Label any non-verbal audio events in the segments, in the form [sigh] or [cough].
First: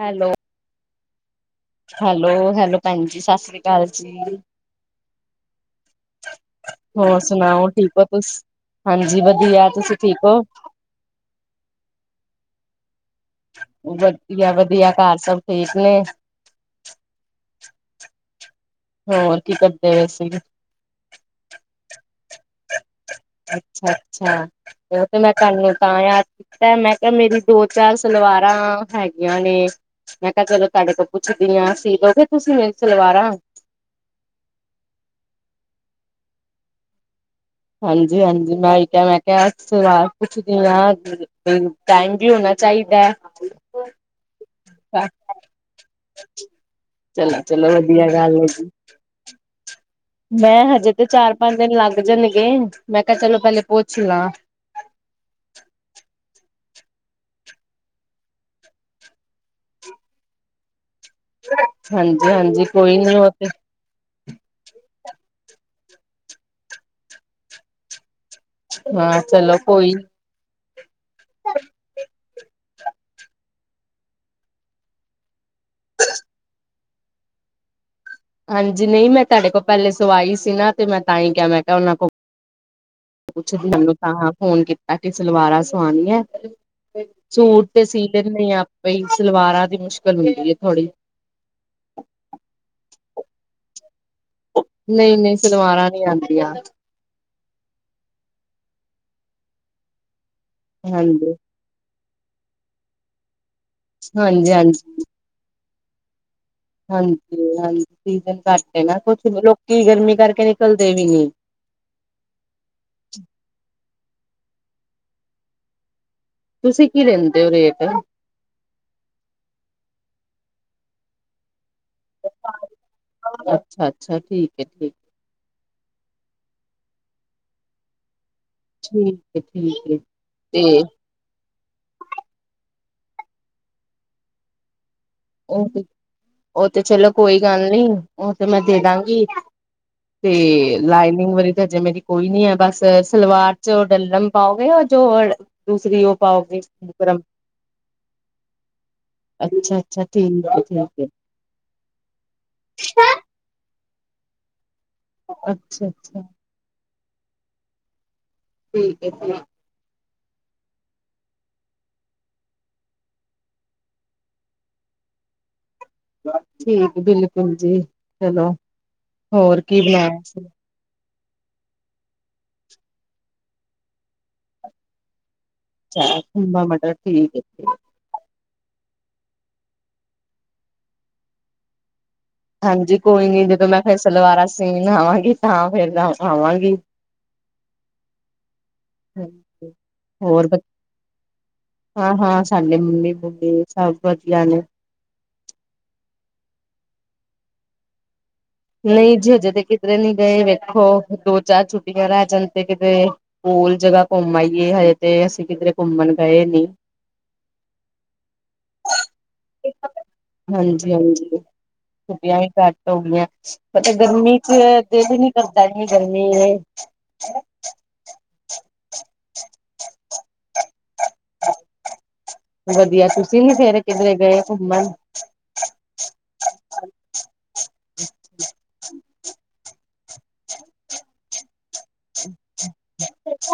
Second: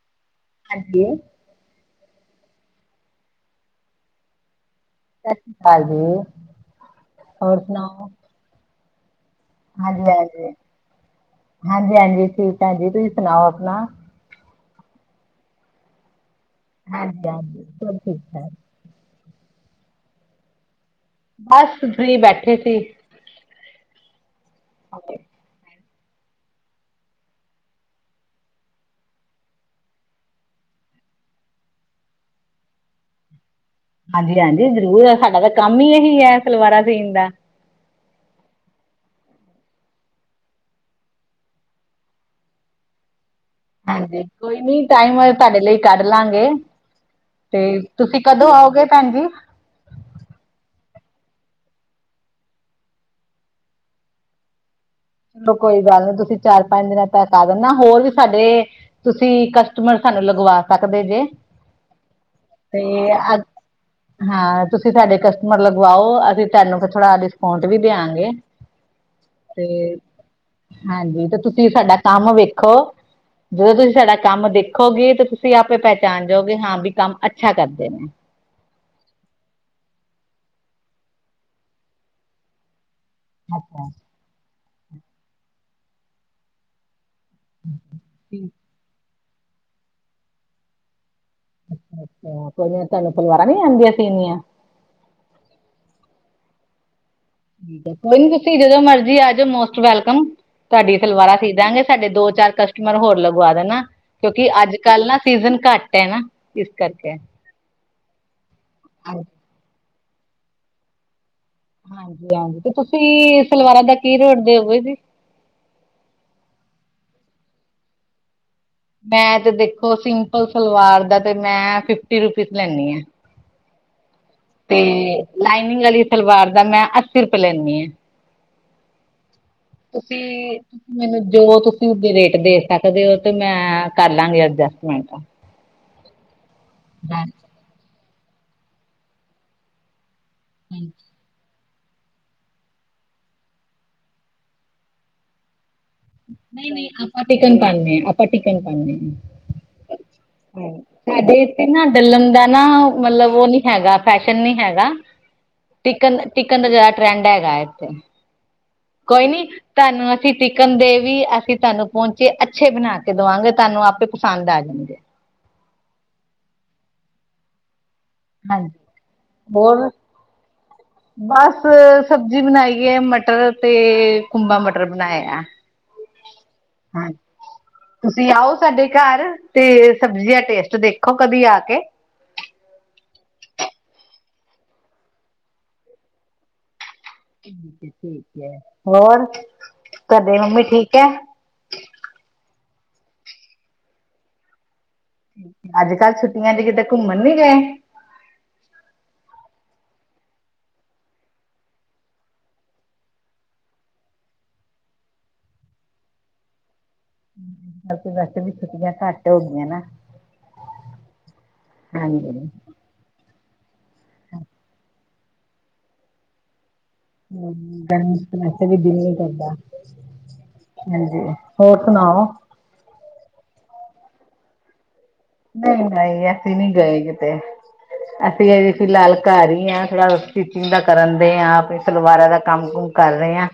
Hello ਹਾਂਜੀ hello hello ਭੈਣ ਜੀ ਸਤਿ ਸ੍ਰੀ ਅਕਾਲ ਜੀ ਸਤਿ ਸ਼੍ਰੀ ਅਕਾਲ ਜੀ ਹੋਰ ਸੁਣਾਓ ਠੀਕ ਹੋ ਤੁਸੀ ਹਾਂਜੀ ਵਧੀਆ ਤੁਸੀਂ ਠੀਕ ਹੋ ਹਾਂਜੀ ਹਾਂਜੀ ਠੀਕ ਹਾਂ ਜੀ ਤੁਸੀਂ ਸੁਣਾਓ ਆਪਣਾ ਵਧੀਆ ਵਧੀਆ ਘਰ ਸਭ ਠੀਕ ਨੇ ਹਾਂਜੀ ਹਾਂਜੀ ਸਭ ਠੀਕ ਠਾਕ ਹੋਰ ਕੀ ਕਰਦੇ ਪਏ ਸੀ ਬਸ ਫਰੀ ਬੈਠੇ ਸੀ ਅੱਛਾ, ਅੱਛਾ [unintelligible] ਥਾਨੂੰ ਤਾਂ ਯਾਦ ਕੀਤੈ, ਮੈਂ ਕੇਆ ਮੇਰੀ ਦੋ, ਚਾਰ ਸਲਵਾਰਾਂ ਹੈਗੀਆਂ ਨੇ। ਮੈਂ ਕੇਆ ਚਲੋ ਤੁਹਾਡੇ ਕੋਲ ਪੁੱਛਦੀ ਆਂ, ਸੀ ਦੋਗੇ ਤੁਸੀਂ ਮੇਰੀ ਸਲਵਾਰਾਂ? ਹਾਂਜੀ ਹਾਂਜੀ ਜ਼ਰੂਰ ਸਾਡਾ ਤਾਂ ਕੰਮ ਹੀ ਇਹੀ ਹੈ ਸਲਵਾਰਾਂ ਸੀਨ ਦਾ ਹਾਂਜੀ ਹਾਂਜੀ ਮੈਂ ਕਿਹਾ ਮੈਂ ਕਿਹਾ ਸਵਾਲ ਪੁੱਛਦੀ ਹਾਂ ਕੇ ਟਾਈਮ ਵੀ ਹੋਣਾ ਚਾਹੀਦਾ ਹੈ ਹਾਂਜੀ ਕੋਈ ਨੀ ਟਾਈਮ ਤੁਹਾਡੇ ਲਈ ਕੱਢ ਲਾਂਗੇ ਚਲੋ ਤੇ ਚਲੋ ਵਧੀਆ ਤੁਸੀਂ ਗੱਲ ਹੈ ਕਦੋਂ ਜੀ। ਆਓਗੇ ਭੈਣ ਜੀ ਮੈਂ ਹਜੇ ਤੇ ਚਾਰ ਪੰਜ ਦਿਨ ਲੱਗ ਜਾਣਗੇ ਮੈਂ ਕਿਹਾ ਚਲੋ ਪਹਿਲੇ ਪੁੱਛ ਲਾਂ ਚਲੋ ਕੋਈ ਗੱਲ ਨਹੀਂ ਤੁਸੀਂ ਚਾਰ ਪੰਜ ਦਿਨਾਂ ਤੱਕ ਆ ਦਨਾ ਹੋਰ ਵੀ ਸਾਡੇ ਤੁਸੀਂ ਕਸਟਮਰ ਸਾਨੂੰ ਲਗਵਾ ਸਕਦੇ ਜੇ ਹਾਂਜੀ ਹਾਂਜੀ ਕੋਈ ਨੀ ਉਹ ਤੇ ਹਾਂ, ਤੁਸੀ ਸਾਡੇ ਕਸਟਮਰ ਲਗਵਾਓ ਅਸੀਂ ਥੂਆਨੂੰ ਥੋੜਾ ਡਿਸਕਾਊਂਟ ਵੀ ਦੇਆਂਗੇ। ਹਾਂ, ਚਲੋ ਕੋਈ ਹਾਂਜੀ, ਤੇ ਤੁਸੀਂ ਸਾਡਾ ਕੰਮ ਵੇਖੋ ਜਦੋਂ ਤੁਸੀਂ ਸਾਡਾ ਕੰਮ ਦੇਖੋਗੇ, ਤਾਂ ਤੁਸੀਂ ਆਪੇ ਪੈਹਚਾਨ ਜਾਓਗੇ ਹਾਂ ਵੀ ਕੰਮ ਅੱਛਾ ਕਰਦੇ ਨੇ। ਹਾਂਜੀ, ਨਈ ਮੈਂ ਤੁਆਡੇ ਕੋਲ ਪੈਲੇ ਸਵਾਈ ਸੀ ਨਾ, ਤੇ ਮੈਂ ਤਾਂ ਈ ਕੇਆ ਮੈਂ ਕੇਆ ਓਨਾਂ ਕੋਲ ਪੁੱਛਦੀ ਆ ਮੈਂ ਤਾਂ,, ਫੋਨ ਕੀਤਾ ਕਿ ਸਲਵਾਰਾਂ ਸਵਾਨੀ ਐ। ਸੂਟ ਤੇ ਸੀ ਲੈਂਨੇ ਆ ਆਪੇ ਈ, ਸਲਵਾਰਾਂ ਦੀ ਮੁਸ਼ਕਲ ਹੁੰਦੀ ਏ ਥੋੜੀ। ਅੱਛਾ, ਅੱਛਾ [unintelligible] ਤਆਨੂੰ ਸਲਵਾਰਾਂ ਨੀ ਆਓਦੀਆਂ ਸੀਨੀਆਂ? ਨਈ ਨਈ ਸਲਵਾਰਾਂ ਨੀ ਆਓਂਦੀਆਂ। ਨਈ ਤੁਸੀਂ ਜਦੋਂ ਮਰਜੀ ਆਜੋ ਮੋਸਟ ਵੈਲਕਮ, ਤੁਆਡੀ ਆ ਹਾਂਜੀ ਸਲਵਾਰਾਂ ਸੀਦਾਂਗੇ। ਸਾਡੇ ਦੋ ਚਾਰ ਕਸਟਮਰ ਹੋਰ ਲਗਵਾ ਦੇਨਾ, ਕੇਓਕਿ ਹਾਂਜੀ ਹਾਂਜੀ ਆੱਜ-ਕਾੱਲ ਨਾ ਸੀਜ਼ਨ ਘਾੱਟ ਐ ਨਾ। ਇਸ ਕਰਕੇ ਹਾਂਜੀ, ਹਾਂਜੀ ਸੀਜ਼ਨ ਘੱਟ ਏ ਨਾ, ਹਾਂਜੀ ਕੁਛ ਲੋਕੀ ਗਰਮੀ ਕਰਕੇ ਨਿਕਲਦੇ ਵੀ ਨੀ। ਹਾਂਜੀ, ਹਾਂਜੀ ਤੇ ਤੁਸੀ, ਸਲਵਾਰਾਂ ਦਾ ਕੀ ਰੇਟ ਦੇਓਗੇ ਜੀ? ਤੁਸੀਂ ਕੀ ਲੇਂਦੇ ਓ ਰੇਟ? ਮੈਂ, ਤੇ ਦੇਖੋ ਸਿੰਪਲ ਸਲਵਾਰ ਦਾ ਤੇ ਮੈਂ, ਫਿਫਟੀ ਰੁਪੀਸ ਲੈਨੀ ਏ। ਅੱਛਾ, ਅੱਛਾ ਠੀਕ ਹੈ ਤੇ, ਠੀਕ ਲਾਈਨਿੰਗ ਵਾਲੀ ਸਲਵਾਰ ਦਾ ਮੈਂ ਅੱਸੀ ਰੁਪੈ ਲੈਂਨੀ ਏ। ਠੀਕ। [unintelligible] ਤੁਸੀ, ਤੇ ਮੈਨੂੰ ਜੋ ਤੁਸੀ ਰੇਟ ਦੇ ਸਾਕਦੇ ਓ ਤੇ ਮੈਂ, ਕਾਰ ਲਾਂਗੀ ਅਡਜਸਟਮੈਂਟ। ਓ ਤੇ ਚਲੋ ਕੋਈ ਗੱਲ ਨੀ, ਓ ਤੇ ਮੈਂ ਦੇ ਦਾਂਗੀ। ਤੇ, ਲਾਈਨਿੰਗ ਵਾਲੀ। ਜੇ ਮੇਰੀ ਕੋਈ ਨੀ ਐ ਬਸ, ਸਲਵਾਰ ਚ ਓ ਡੱਲਮ ਪਾਓਗੇ ਜੋ ਦੂਸਰੀ ਓ। ਨਈ, ਨਈ ਆਪਾਂ ਟਿਕਨ ਪਾਨੇ ਆਂ, ਆਪਾ ਟਿਕਨ ਪਾਨੇ ਆ। ਅੱਛਾ ਅੱਛਾ, ਠੀਕ। ਹੈ ਠੀਕ ਹੈ ਸਾਡੇ ਏਥੇ ਨਾ ਡੱਲਮ ਦਾ ਨਾ, ਮਲਬ ਓ ਨੀ ਹੈਗਾ ਫੈਸ਼ਨ ਨੀ ਹੈਗਾ। ਟਿਕਨ, ਅੱਛਾ-ਅੱਛਾ ਟਿਕਨ ਦਾ ਜਾਦਾ ਟਰੈਂਡ ਹੈਗੈ ਐਥੇ, ਠੀਕ ਹੈ ਕੋਈ ਠੀਕ ਨੀ। ਥਾਂਨੂੰ ਅਸੀਂ ਟਿਕਨ ਦੇ ਵੀ ਅਸੀਂ ਥਾਂਨੂੰ ਪੋਂਚੇ ਅੱਛੇ ਬਨਾ ਕੇ ਦਵਾਂਗੇ, ਥਾਂਨੂੰ ਆਪੇ ਪਸੰਦ ਆ ਜਾਨਗੇ। ਠੀਕ, ਬਿਲਕੁਲ ਜੀ। ਚਲੋ ਹਾਂਜੀ, ਕੀ ਹੋਰ? ਬਣਾਇਆ [inaudible] ਬਾਸ ਸਬਜੀ ਬਨਾਈ ਏ ਮਟਰ ਤੇ, ਕੂੰਬਾ ਮਟਰ ਬਨਾਏਆ। ਅੱਛਾ, ਕੂੰਬਾ ਮਟਰ ਠੀਕ ਏ। ਤੁਸੀਂ ਆਓ ਸਾਡੇ ਘਾਰ, ਤੇ ਸਬਜ਼ੀ ਦਾ ਟੇਸਟ ਦੇਖੋ ਕਦੀ ਆ ਕੇ। ਹਾਂਜੀ, ਕੋਈ ਨੀ ਜਦੋਂ ਮੈਂ ਫਿਰ ਸਲਵਾਰਾਂ ਸੀਨ ਆਵਾਂਗੀ, ਤਾਂ ਫੇਰ ਆਵਾਂਗੀ। ਹੋਰ ਹਾਂਜੀ ਤੁਹਡੀ ਹੋਰ ਬ ਮੰਮੀ ਠੀਕ ਹੈ? ਹਾਂ, ਹਾਂ ਸਾਡੇ ਮੰਮੀ ਬੂਮੇ ਸਭ ਵਧੀਆ ਨੇ, ਅੱਜ-ਕੱਲ ਛੁੱਟੀਆਂ ਚ ਕਿਤੇ ਘੁੰਮਣ ਵੀ ਗਏ? ਨਹੀਂ ਜੀ ਹਜੇ ਤੇ ਕਿਧਰੇ ਨੀ ਗਏ ਵੇਖੋ, ਦੋ ਚਾਰ ਛੁੱਟੀਆਂ ਰਹਿ ਜਾਂ ਤੇ ਕਿਤੇ, ਸਕੂਲ ਜਰਾ ਘੁੰਮ ਆਈਏ, ਹੋਰ ਤੇ ਅਸੀਂ ਕਿਦਰੇ ਘੁੰਮਨ ਗਏ ਨੀ। ਵੈਸੇ ਵੀ ਛੁੱਟੀਆਂ ਘਾੱਟ ਹੋ ਗੀਆਂ ਨਾ, ਹਾਂਜੀ ਹਾਂਜੀ। ਮਤਲਬ ਗਰਮੀ ਚ, ਦੇਲ ਈ ਨੀ ਕਰਦਾ ਏਨੀ ਗਰਮੀ ਏ। ਹੂੰ, ਗਰਮੀ ਚ ਵੈਸੇ ਵੀ ਦਿਲ ਨੀ ਕਰਦਾ। ਹਾਂਜੀ, ਹੋਰ ਸੁਣਾਓ? ਵਦੀਆ, ਤੁਸੀਂ ਨੀ ਫੇਰ ਕਿੱਦਰੇ ਗਏ ਘੁੰਮਣ? ਨਈ, ਨਈ ਅਸੀਂ ਨੀ ਗਏ ਕਿਤੇ। ਅਸੀਂ ਏਓ ਈ ਫੀਲਾਲ ਘਾਰ ਈ ਆਂ, ਥੋੜਾ ਸਿਟਿਚਿੰਗ ਦਾ ਕਰਨ ਦੇ ਆਂ ਆਪੇ। ਸਲਵਾਰਾਂ ਦਾ ਕੰਮ, ਕੁਮ ਕਰ ਰਏ ਆਂ,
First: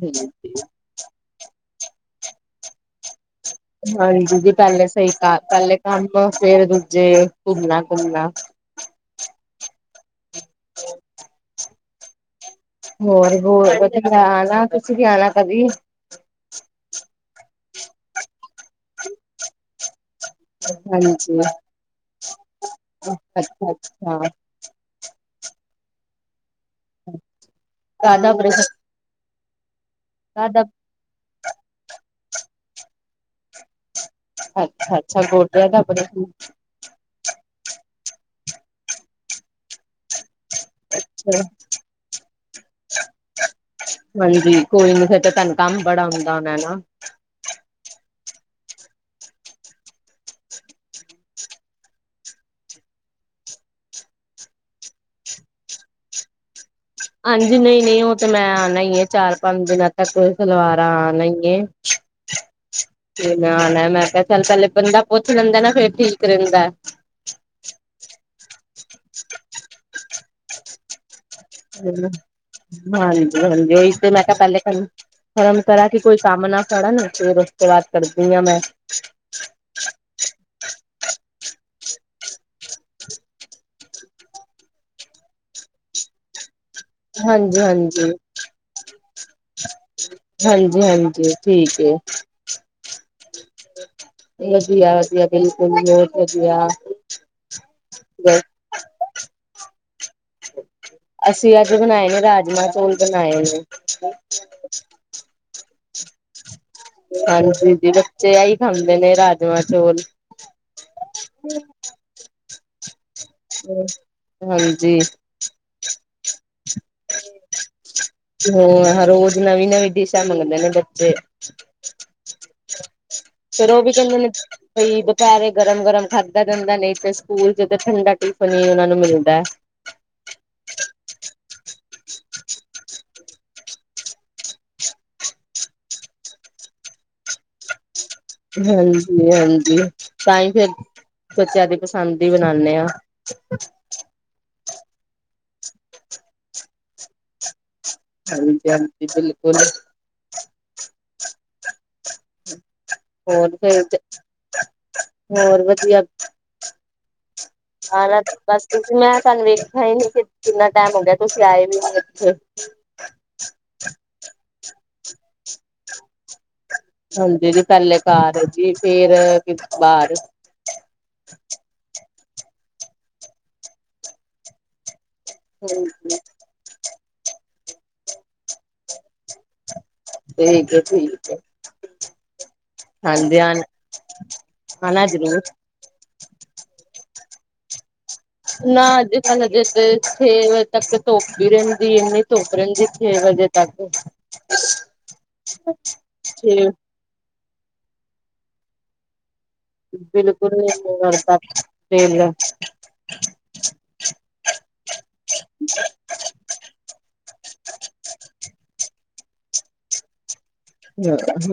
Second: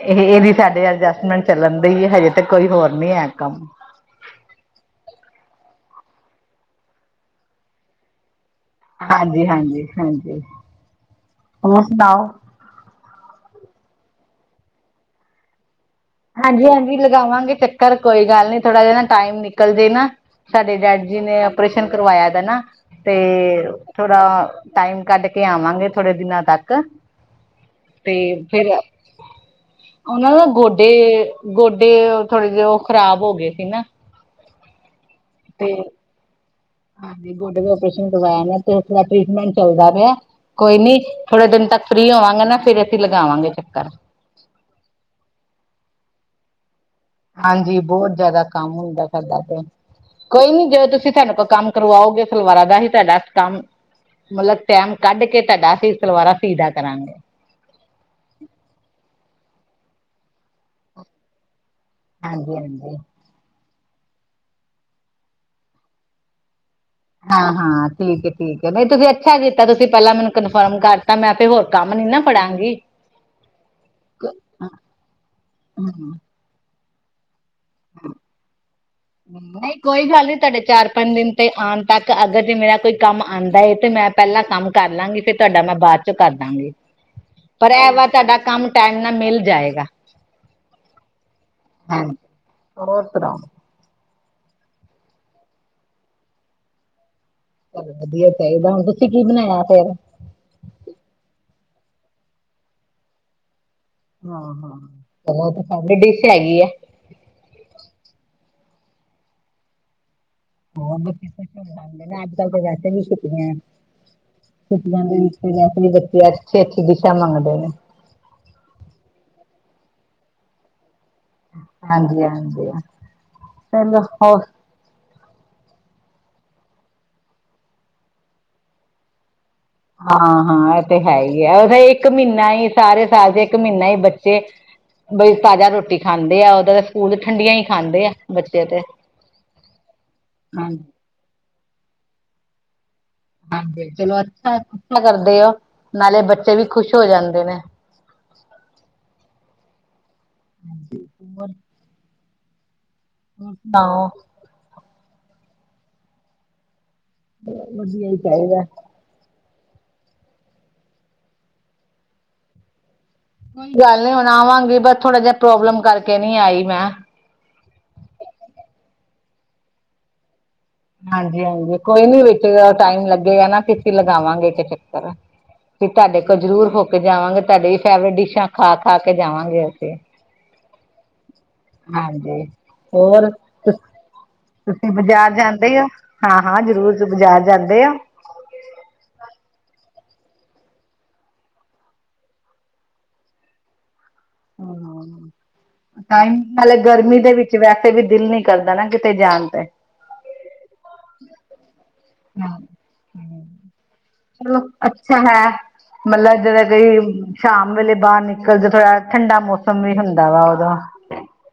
ਏਹ ਏਵੀ ਸਾਡੇ ਵ ਮੈਂ ਚੱਲਨ ਦੀ ਏ, ਹਜੇ ਤੇ ਕੋਈ ਹੋਰ ਨੀ ਹੈ ਕੰਮ। ਹਾਂਜੀ, [unintelligible] ਫੇਰ ਦੂਜੇ ਘੁੰਮਨਾ, ਘੁੰਮਨਾ। ਹਾਂਜੀ, ਹਾਂਜੀ, ਹਾਂਜੀ। [unintelligible] ਹੋਰ ਸੁਣਾਓ? ਹੋਰ ਬਹੁਤ ਮੈਂ ਆਣਾ ਤੁਸੀਂ ਵੀ ਆਣਾ ਕਦੀ। ਹਾਂਜੀ-ਹਾਂਜੀ ਲਗਾਵਾਂਗੇ, ਚੱਕਰ ਕੋਈ ਗੱਲ ਨਹੀਂ ਥੋੜਾ ਜਿਹਾ ਨਾ ਟਾਈਮ ਨਿਕਲਜੇ ਨਾ। ਸਾਡੇ ਡੈਡ ਜੀ ਹਾਂਜੀ ਨੇ ਔਓਪਰੇਸ਼ਨ ਕਰਵਾਇਆ ਦਾ ਨਾ ਤੇ ਅੱਛਾ ਥੋੜਾ, ਅੱਛਾ ਟਾਈਮ ਕੱਢ ਕੇ ਆਵਾਂਗੇ, ਥੋੜੇ ਦਿਨਾਂ ਤੱਕ ਤੇ ਕਾਦਾ ਆਪਰੇਸ਼ਨ ਫਿਰ, ਉਹਨਾਂ ਦਾ ਕਾਦਾ ਗੋਡੇ-ਗੋਡੇ ਥੋੜੇ ਜਿਹੇ ਉਹ ਖ਼ਰਾਬ ਹੋ ਗਏ ਸੀ ਨਾ, ਅੱਛਾ-ਅੱਛਾ ਗੋਡਿਆਂ ਤੇ ਦਾ ਆਪਣੇ, ਹਾਂਜੀ ਬੋਡੇ ਦਾ ਔਪਰੇਸ਼ਨ ਕਰਵਾਇਆ, ਮੈ ਤੇ ਉਸ ਦਾ ਟਰੀਟਮੈਂਟ ਚੱਲਦਾ ਪਿਆ। ਕੋਈ ਨੀ ਅੱਛਾ ਥੋੜੇ ਦਿਨ ਤੱਕ ਫ੍ਰਰੀ ਹੋਵਾਂਗੇ, ਨਾ ਫੇਰ ਅਸੀਂ ਲਗਾਵਾਂਗੇ ਚੱਕਰ ਹਾਂਜੀ, ਕੋਈ ਨੀ ਫੇਰ ਤਾਂ ਤੁਹਾਨੂੰ ਕੰਮ ਬੜਾ ਹੁੰਦਾ ਹੋਣਾ ਹਨਾ। ਹਾਂਜੀ, ਬਹੁਤ ਜ਼ਿਆਦਾ ਕੰਮ ਹੁੰਦਾ ਸਾਡ ਤੇ, ਕੋਈ ਨੀ ਜਦੋਂ ਤੁਸੀਂ ਤੁਾਨੂੰ ਕੋਲ ਕੰਮ ਕਰਵਾਓਗੇ, ਸਲਵਾਰਾਂ ਦਾ ਹੀ ਤੁਹਾਡਾ ਕੰਮ ਮਤਲਬ ਟੈਮ ਕੱਢ ਕੇ ਤੁਹਾਡਾ ਅਸੀਂ ਸਲਵਾਰਾਂ ਸੀਦਾ ਕਰਾਂਗੇ। ਹਾਂਜੀ, ਨਹੀਂ ਨਹੀਂ ਉਹ ਤੇ ਮੈਂ ਆਣਾ ਹੀ ਆ ਚਾਰ ਪੰਜ ਦਿਨਾਂ ਤੱਕ ਸਲਵਾਰ ਨਈ ਗੇ। ਹਾਂਜੀ ਹਾਂਜੀ ਆਣਾ ਮੈਂ ਕਿਹਾ ਚੱਲ ਪਲੇ ਬੰਦਾ ਪੁੱਛ ਲੈਂਦਾ ਨਾ, ਫੇਰ ਠੀਕ ਰਹਿੰਦਾ। ਹਾਂ ਹਾਂ ਠੀਕ ਹੈ ਠੀਕ ਹੈ, ਮੈ ਤੁਸੀਂ ਅੱਛਾ ਕੀਤਾ ਤੁਸੀਂ ਪਹਿਲਾਂ ਮੈਨੂੰ ਕਨਫਰਮ ਕਰ ਹੋਰ ਕੰਮ ਨੀ ਨਾ ਪੜਾ। ਹਾਂਜੀ, ਹਾਂਜੀ ਉਹੀ ਤੇ ਮੈਂ ਕਿਹਾ ਪਹਿਲੇ ਫਰਮ ਤਰ੍ਹਾਂ ਕੀ ਹਮ ਕੋਈ ਕੰਮ ਨਾ, ਕਰਨ ਫੇਰ ਉਸ ਤੋਂ ਬਾਅਦ ਕਰਦੀ ਹਾਂ ਮੈਂ, ਨਹੀਂ ਕੋਈ ਗੱਲ ਨੀ, ਤੁਹਾਡੇ ਚਾਰ ਪੰਜ ਦਿਨ ਤੇ ਆਣ ਤੱਕ ਅਗਰ ਜੇ ਮੇਰਾ ਕੋਈ ਕੰਮ ਆਉਂਦਾ ਏ ਤੇ ਮੈਂ, ਪਹਿਲਾਂ ਕੰਮ ਕਰ ਲਾਂਗੀ, ਫਿਰ ਤੁਹਾਡਾ ਮੈਂ ਬਾਅਦ ਚੋਂ ਕਰ ਦਾਂਗੀ। ਹਾਂਜੀ ਪਰ ਇਹ ਵਾ ਹਾਂਜੀ ਤੁਹਾਡਾ ਕੰਮ ਟਾਈਮ ਨਾਲ ਮਿਲ ਜਾਏਗਾ। ਹਾਂਜੀ ਹਾਂਜੀ ਠੀਕ ਏ, ਹਾਂਜੀ ਹੋਰ ਸੁਣਾਓ? ਵਧੀਆ-ਵਧੀਆ ਬਿਲਕੁਲ ਬਹੁਤ ਵਧੀਆ, ਚੱਲ ਵਧੀਆ ਚਾਹੀਦਾ, ਹੁਣ ਤੁਸੀਂ ਕੀ ਬਣਾਇਆ ਫੇਰ। ਅਸੀਂ ਅੱਜ ਬਣਾਏ ਨੇ ਰਾਜਮਾਂ ਚੌਲ ਬਣਾਏ ਨੇ, ਹਾਂ, ਹਾਂ, ਤਾਂ ਫੇਰ ਡਿਸ਼ ਹੈੈਗੀ ਈ ਆ। ਹਾਂਜੀ ਜੀ, ਬੱਚੇ ਆਹੀ ਖਾਂਦੇ ਨੇ ਰਾਜਮਾਂ ਚੋਲ, ਹੋ ਜਾਂਦੇ ਅੱਜ-ਕੱਲ ਤਾਂ ਵੈਸੇ ਵੀ ਹਾਂਜੀ ਛੁੱਟੀਆਂ-ਛੁੱਟੀਆਂ ਨੇ, ਵੀ ਬੱਚੇ ਅੱਛੀ-ਅੱਛੀ ਦਿਸ਼ਾ ਮੰਗਦੇ ਨੇ, ਹ ਰੋਜ਼ ਨਵੀਂ ਨਵੀਂ ਡਿਸ਼ਾਂ ਮੰਗਦੇ ਨੇ ਬੱਚੇ ਹਾਂਜੀ ਹਾਂਜੀ ਫਿਰ ਉਹ ਵੀ ਚਲੋ ਕਹਿੰਦੇ ਨੇ ਹੋਰ ਕਈ ਦੁਪਹਰੇ ਗਰਮ ਗਰਮ ਖਾਦਾ ਜਾਂਦਾ ਨਹੀਂ ਤੇ ਸਕੂਲ ਤੇ ਠੰਡਾ ਟਿਫਨ ਹੀ ਉਹਨਾ ਨੂੰ ਮਿਲਦਾ ਹਾਂ ਹਾਂ ਇਹ ਤੇ ਹੈ ਹੀ ਹੈ ਉਹਦਾ ਇੱਕ ਮਹੀਨਾ ਹੀ ਸਾਰੇ ਸਾਲ ਚ ਇੱਕ ਮਹੀਨਾ ਹੀ ਬੱਚੇ ਬੜ ਤਾਜ਼ਾ ਰੋਟੀ ਖਾਂਦੇ ਆ ਉਦਾਂ ਦਾ ਸਕੂਲ ਠੰਡੀਆਂ ਹੀ ਖਾਂਦੇ ਆ ਬੱਚੇ ਤੇ ਹਾਂਜੀ ਹਾਂਜੀ ਤਾਂ ਹੀ ਫੇਰ ਬੱਚਿਆਂ ਦੀ ਪਸੰਦ ਹੀ ਬਣਾਉਦੇ ਹਾਂ। ਹਾਂਜੀ ਚਲੋ ਅੱਛਾ, ਅੱਛਾ ਕਰਦੇ ਨਾਲੇ ਬੱਚੇ ਵੀ ਖੁਸ਼ ਹੋ ਜਾਂਦੇ ਨੇ, ਹਾਜੀ ਬਿਲਕੁਲ, ਹਾਂਜੀ ਹੋਰ, ਹੋਰ ਫਿਰ ਤੇ ਹੋਰ ਵਧੀਆ, ਵਧੀਆ ਹੀ [unintelligible] ਚਾਹੀਦਾ ਬਸ ਤੁਸੀ ਮੈਂ ਸਾਨ ਵੀ ਹੀ ਨਹੀਂ ਕਿ, ਕਿੰਨਾ ਟਾਈਮ ਹੋ ਗਿਆ ਤੁਸੀਂ ਆਏ ਵੀ ਇਥੇ, ਕੋਈ ਗੱਲ ਨੀ ਹੁਣ ਆਵਾਂਗੀ, ਬਸ ਥੋੜਾ ਜਿਹਾ ਪ੍ਰੋਬਲਮ ਕਰਕੇ ਨਹੀਂ ਆਈ ਮੈਂ, ਹਾਂਜੀ ਜੀ ਪਹਿਲੇ ਘਰ ਜੀ ਫੇਰ ਬਾਹਰ, ਹਾਂਜੀ-ਹਾਂਜੀ ਕੋਈ ਨੀ ਵਿੱਚ ਟਾਈਮ ਲੱਗੇਗਾ, ਨਾ ਅਸੀਂ ਲਗਾਵਾਂਗੇ ਤੇ ਚੱਕਰ। ਵੀ ਤੁਹਾਡੇ ਠੀਕ ਕੋਲ ਜ਼ਰੂਰ ਹੋ ਕੇ ਜਾਵਾਂਗੇ, ਤੁਹਾਡੇ ਵੀ ਫੇਵਰੇਟ ਡਿਸ਼ਾਂ ਖਾ-ਖਾ ਕੇ ਜਾਵਾਂਗੇ ਅਸੀਂ [unintelligible] ਹਾਂਜੀ ਹੋਰ ਹਾਂਜੀ ਆ ਤੁਸੀਂ ਆਣਾ ਬਾਜ਼ਾਰ ਜ਼ਰੂਰ ਜਾਂਦੇ ਓਂ ਹਾਂ ਹਾਂ ਜ਼ਰੂਰ ਬਾਜ਼ਾਰ ਜਾਂਦੇ ਆਂ ਨਾ ਅਜ ਕੱਲ ਹਜੇ ਛੇ ਵਜੇ ਤੱਕ ਧੁਪ ਈ ਰਹਿੰਦੀ ਏ ਇੰਨੀ ਧੁਪ ਰਹਿੰਦੀ ਛੇ ਵਜੇ ਤਕ [unintelligible] ਹਾਂ [unintelligible] ਟਾਈਮ ਛੇ ਨਾਲੇ ਗਰਮੀ ਦੇ ਵਿੱਚ ਵੈਸੇ ਵੀ ਦਿਲ ਨੀ ਕਰਦਾ ਨਾ ਕਿਤੇ ਜਾਣ ਤੇ ਬਿਲਕੁਲ ਵੀ ਨਈ ਕਰਦਾ ਦਿਲ ਚਲੋ ਅੱਛਾ ਹੈ ਮਤਲਬ ਜਦੋਂ ਕੋਈ ਸ਼ਾਮ ਵੇਲੇ ਬਾਹਰ ਨਿਕਲ ਜਾ ਥੋੜਾ ਠੰਡਾ ਮੌਸਮ ਵੀ ਹੁੰਦਾ ਵਾ ਉਦੋ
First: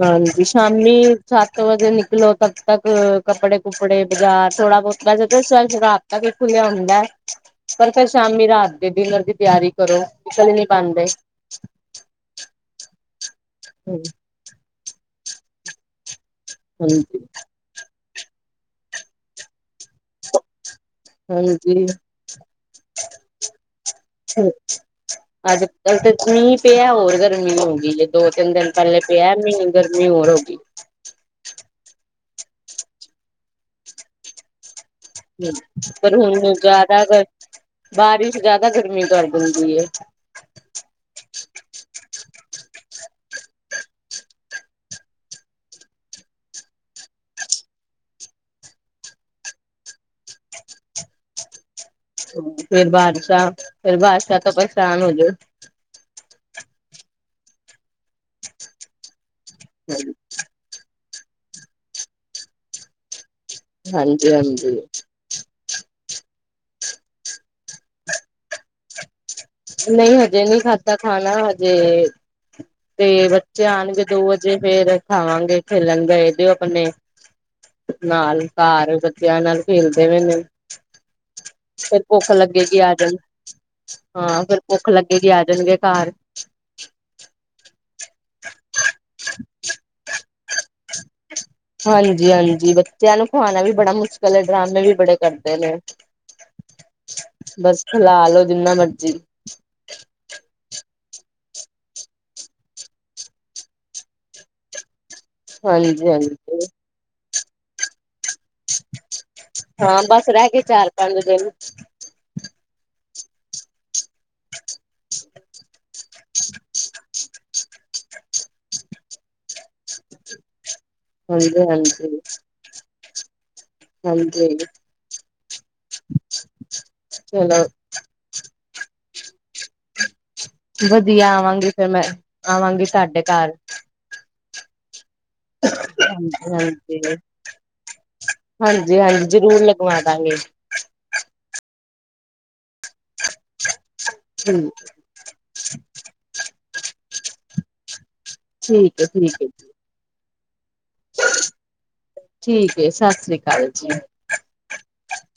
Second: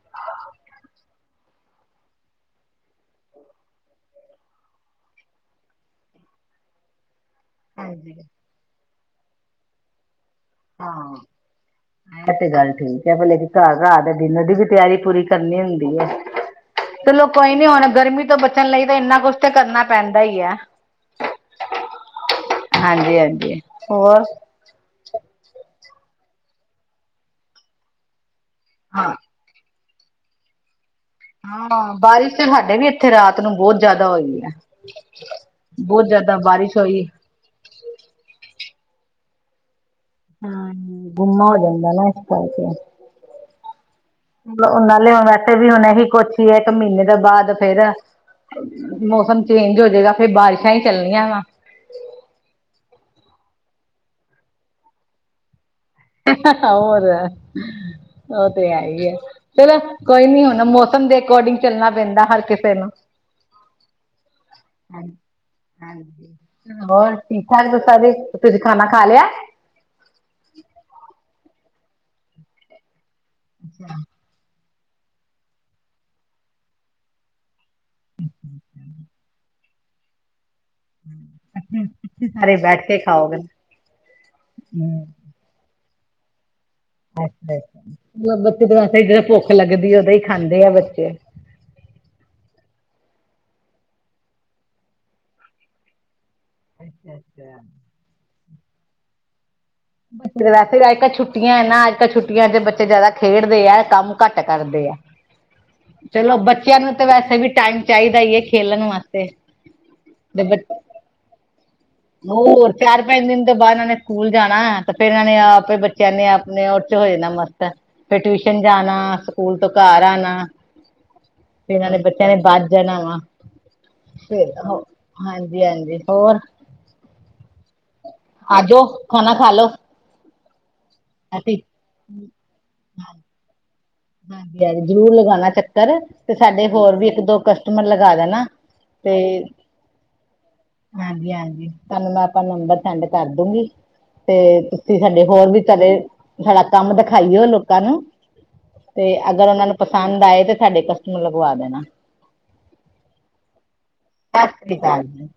ਹਾਂਜੀ ਸ਼ਾਮੀ ਸੱਤ ਵਜੇ ਨਿਕਲੋ ਤਬ ਤੱਕ ਕੱਪੜੇ ਕਪੜੇ ਬਾਜ਼ਾਰ ਥੋੜਾ ਬਹੁਤਾ ਜਦੋਂ [unintelligible] ਰਾਤ ਤੱਕ ਖੁੱਲਿਆ ਹੁੰਦਾ ਏ ਪਰ ਫਿਰ ਹਾਂਜੀ ਸ਼ਾਮੀ ਰਾਤ ਦੇ ਡਿਨਰ ਦੀ ਤਿਆਰੀ ਕਰੋ ਇਸ ਲਈ ਹਾਂ ਇਹ ਤੇ ਗੱਲ ਠੀਕ ਏ ਪਹਿਲੇ ਤੇ ਘਰ ਰਾਤ ਦੇ ਡਿਨਰ ਦੀ ਵੀ ਤਿਆਰੀ ਤੁਆਰੀ ਕਰਨੀ ਹੁੰਦੀ ਏ ਚਲੋ ਹਾਂਜੀ ਕੋਈ ਨੀ ਆਣਾ ਗਰਮੀ ਤੋਂ ਬੱਚ [unintelligible] ਲਈ ਤਾਂ ਇੰਨਾ ਕੁਛ ਤੇ ਕਰਨਾ ਪੈਂਦਾ ਈ ਐ ਹਾਂਜੀ ਹਾਂਜੀ ਹਾਂਜੀ ਹੋਰ ਅੱਜ ਕੱਲ ਮੀਂਹ ਪਿਆ ਹੋਰ ਗਰਮੀ ਹੋਗੀ ਏ ਦੋ ਤਿੰਨ ਦਿਨ ਪਹਿਲੇ ਹਾਂ ਪਿਆ ਗਰਮੀ ਹੋਰ ਹੋ ਗਈ ਹਾਂ ਬਾਰਿਸ਼ ਸਾਡੇ ਵੀ ਇੱਥੇ ਰਾਤ ਨੂੰ ਬਹੁਤ ਜਿਆਦਾ ਹੋਈ ਆ ਪਰ ਹੁਣ ਹੋਈ ਜਿਆਦਾ ਬਾਰਿਸ਼ ਜ਼ਿਆਦਾ ਗਰਮੀ ਕਰ ਦਿੰਦੀ ਏ ਹਾਂ ਗੁਮਾ ਹੋ ਜਾਂਦਾ ਨਾ ਇਸ ਕਰਕੇ ਲ ਉਹਨਾ ਲਿਆਉਣ ਵੈਸੇ ਵੀ ਹੁਣ ਅਸੀ ਕੁੱਛ ਹੀਏ ਇੱਕ ਮਹੀਨੇ ਦੇ ਬਾਅਦ ਫੇਰ ਮੌਸਮ ਚੇਂਜ ਹੋਜਾ ਏਗਾ ਫੇਰ ਬਾਰਿਸ਼ਾਂ ਹੀ ਚੱਲਣੀਆਂ ਵਾ ਫੇਰ ਬਰਸ਼ਾ ਫੇਰ ਬਾਰਸ਼ਾ ਤੋਂ ਪਰੇਸ਼ਾਨ ਹੋ ਜਾਓ ਹੋਰ ਉਹ ਤੇ ਹੈ ਈ ਐ ਚਲੋ ਕੋਈ ਨੀ ਹੁਣ ਉਹਂਦੇ ਅਕੋਰਡਿੰਗ ਚੱਲਣਾ ਪੈਂਦਾ ਹਰ ਕਿਸੇ ਨੂੰ, ਹਾਂਜੀ ਹਾਂਜੀ! ਹਾਂ ਹੋਰ ਠੀਕ ਠਾਕ ਜੀ ਸਾਰੇ ਤੁਸੀ ਖਾਣਾ ਖਾ ਲਿਆ? ਨਹੀਂ ਹਜੇ ਨਹੀਂ ਖਾਧਾ ਖਾਣਾ ਹਜੇ, ! ਤੇ ਬੱਚੇ ਆਉਣਗੇ ਦੋ ਵਜੇ ਫੇਰ ਖਾਵਾਂਗੇ ਖੇਲਣ ਗਏ ਇਹ ਦਿਓ ਆਪਣੇ, ! ਨਾਲ ਘਰ ਬੱਚਿਆਂ ਨਾਲ ਖੇਲਦੇ ਵੇ ਨੇ, ! ਫਿਰ ਭੁੱਖ ਸਾਰੇ ਲੱਗੇਗੀ ਬੈਠ ਆ ਕੇ ਜਾਣ,, ਖਾਓਗੇ ਹਾਂ ਫੇਰ ਭੁੱਖ ਹਮ ਲੱਗੇਗੀ ਆ ਜਾਨਗੇ ਘਰ ਅੱਛਾ ਅੱਛਾ ਮਤਲਬ ਬੱਚੇ ਵੈਸੇ ਜਦੋਂ ਭੁੱਖ ਲੱਗਦੀ ਓਦੋਂ ਹੀ ਖਾਂਦੇ ਆ ਬੱਚੇ ਹਾਂਜੀ ਹਾਂਜੀ ਬੱਚਿਆਂ ਨੂੰ ਖੁਵਾਣਾ ਵੀ ਬੜਾ ਮੁਸ਼ਕਿਲ ਏ ਡਰਾਮੇ ਵੀ ਬੜੇ ਕਰਦੇ ਨੇ [inaudible] ਅੱਛਾ ਅੱਛਾ,,,,, ਹਿਲਾ ਲਓ ਜਿੰਨਾ ਮਰਜ਼ੀ,,, ਬੇ ਵੈਸੇ ਅੱਜ ਕੱਲ ਛੁੱਟੀਆਂ ਹੈ ਨਾ ਅੱਜ ਕੱਲ ਛੁੱਟੀਆਂ ਚ ਬੱਚੇ ਜ਼ਿਆਦਾ ਖੇਡਦੇ ਆ ਕੰਮ ਘੱਟ ਕਰਦੇ ਆ ਹਾਂਜੀ ਚਲੋ ਹਾਂਜੀ ਬੱਚਿਆਂ ਨੂੰ ਤਾਂ ਵੈਸੇ ਵੀ ਟਾਈਮ ਚਾਹੀਦਾ ਈ ਏ ਹਾਂ ਬਸ ਰਹਿ ਬ ਗਏ ਚਾਰ ਪੰਜ ਦਿਨ ਹੋਰ ਚਾਰ ਪੰਜ ਦਿਨ ਤੋਂ ਬਾਅਦ ਇਹਨਾਂ ਨੇ ਸਕੂਲ ਜਾਣਾ ਤੇ ਫੇਰ ਇਹਨਾਂ ਨੇ ਆਪੇ ਬੱਚੇ ਕਹਿੰਦੇ ਆ ਆਪਣੇ ਉਹ ਚ ਹੋ ਜਾਣਾ ਮਸਤ ਫਿਰ ਟਿਊਸ਼ਨ ਜਾਣਾ ਸਕੂਲ ਤੋਂ ਘਰ ਆਣਾ ਹਾਂਜੀ ਤੇ ਇਹਨਾਂ ਨੇ ਹਾਂਜੀ ਬੱਚਿਆਂ ਨੇ [unintelligible] ਜਾਣਾ ਵਾਂ ਹਾਂਜੀ ਫਰ ਹਾਂਜੀ ਹਾਂਜੀ ਹੋਰ? ਚਲੋ,,,, ਆਜੋ ਖਾਨਾ ਖਾ ਲੋ ਵਧੀਆ ਆਵਾਂਗੀ ਫੇਰ ਮੈਂ ਆਵਾਂਗੀ ਤਹਾਡੇ ਘਰ ਹਾਂਜੀ ਹਾਂਜੀ ਜ਼ਰੂਰ ਲਗਾਨਾ ਚੱਕਰ ਹਾਂਜੀ ਤੇ ਸਾਡੇ ਹੋਰ ਵੀ ਹਾਂਜੀ ਇੱਕ ਦੋ ਕਸਟਮਰ ਲਗਾ ਦੇਨਾ ਹਾਂਜੀ ਹਾਂਜੀ ਜ਼ਰੂਰ ਲਗਵਾ ਦਾਂਗੇ ਹਾਂਜੀ ਹਾਂਜੀ ਤੁਹਾਨੂੰ ਮੈਂ ਆਪਾਂ ਨੰਬਰ ਸੈਂਡ ਕਰ ਦੂਂਗੀ ਤੇ ਠੀਕ ਤੁਸੀ ਸਾਡੇ ਹੋਰ ਵੀ ਤਰੇ ਸਾਡਾ ਕੰਮ ਦਿਖਾਈਓ ਲੋਕਾਂ ਨੂੰ ਠੀਕ ਤੇ ਹੈ ਠੀਕ ਹੈ ਅਗਰ ਓਹਨਾ ਨੂੰ ਪਸੰਦ ਆਏ ਤੇ ਸਾਡੇ ਕਰ ਲਗਵਾ ਦੇਨਾ ਠੀਕ ਹੈ ਸਤਿ ਸ੍ਰੀ ਅਕਾਲ ਜੀ ਸਤਿ ਸ੍ਰੀ ਕਾਲ ਜੀ।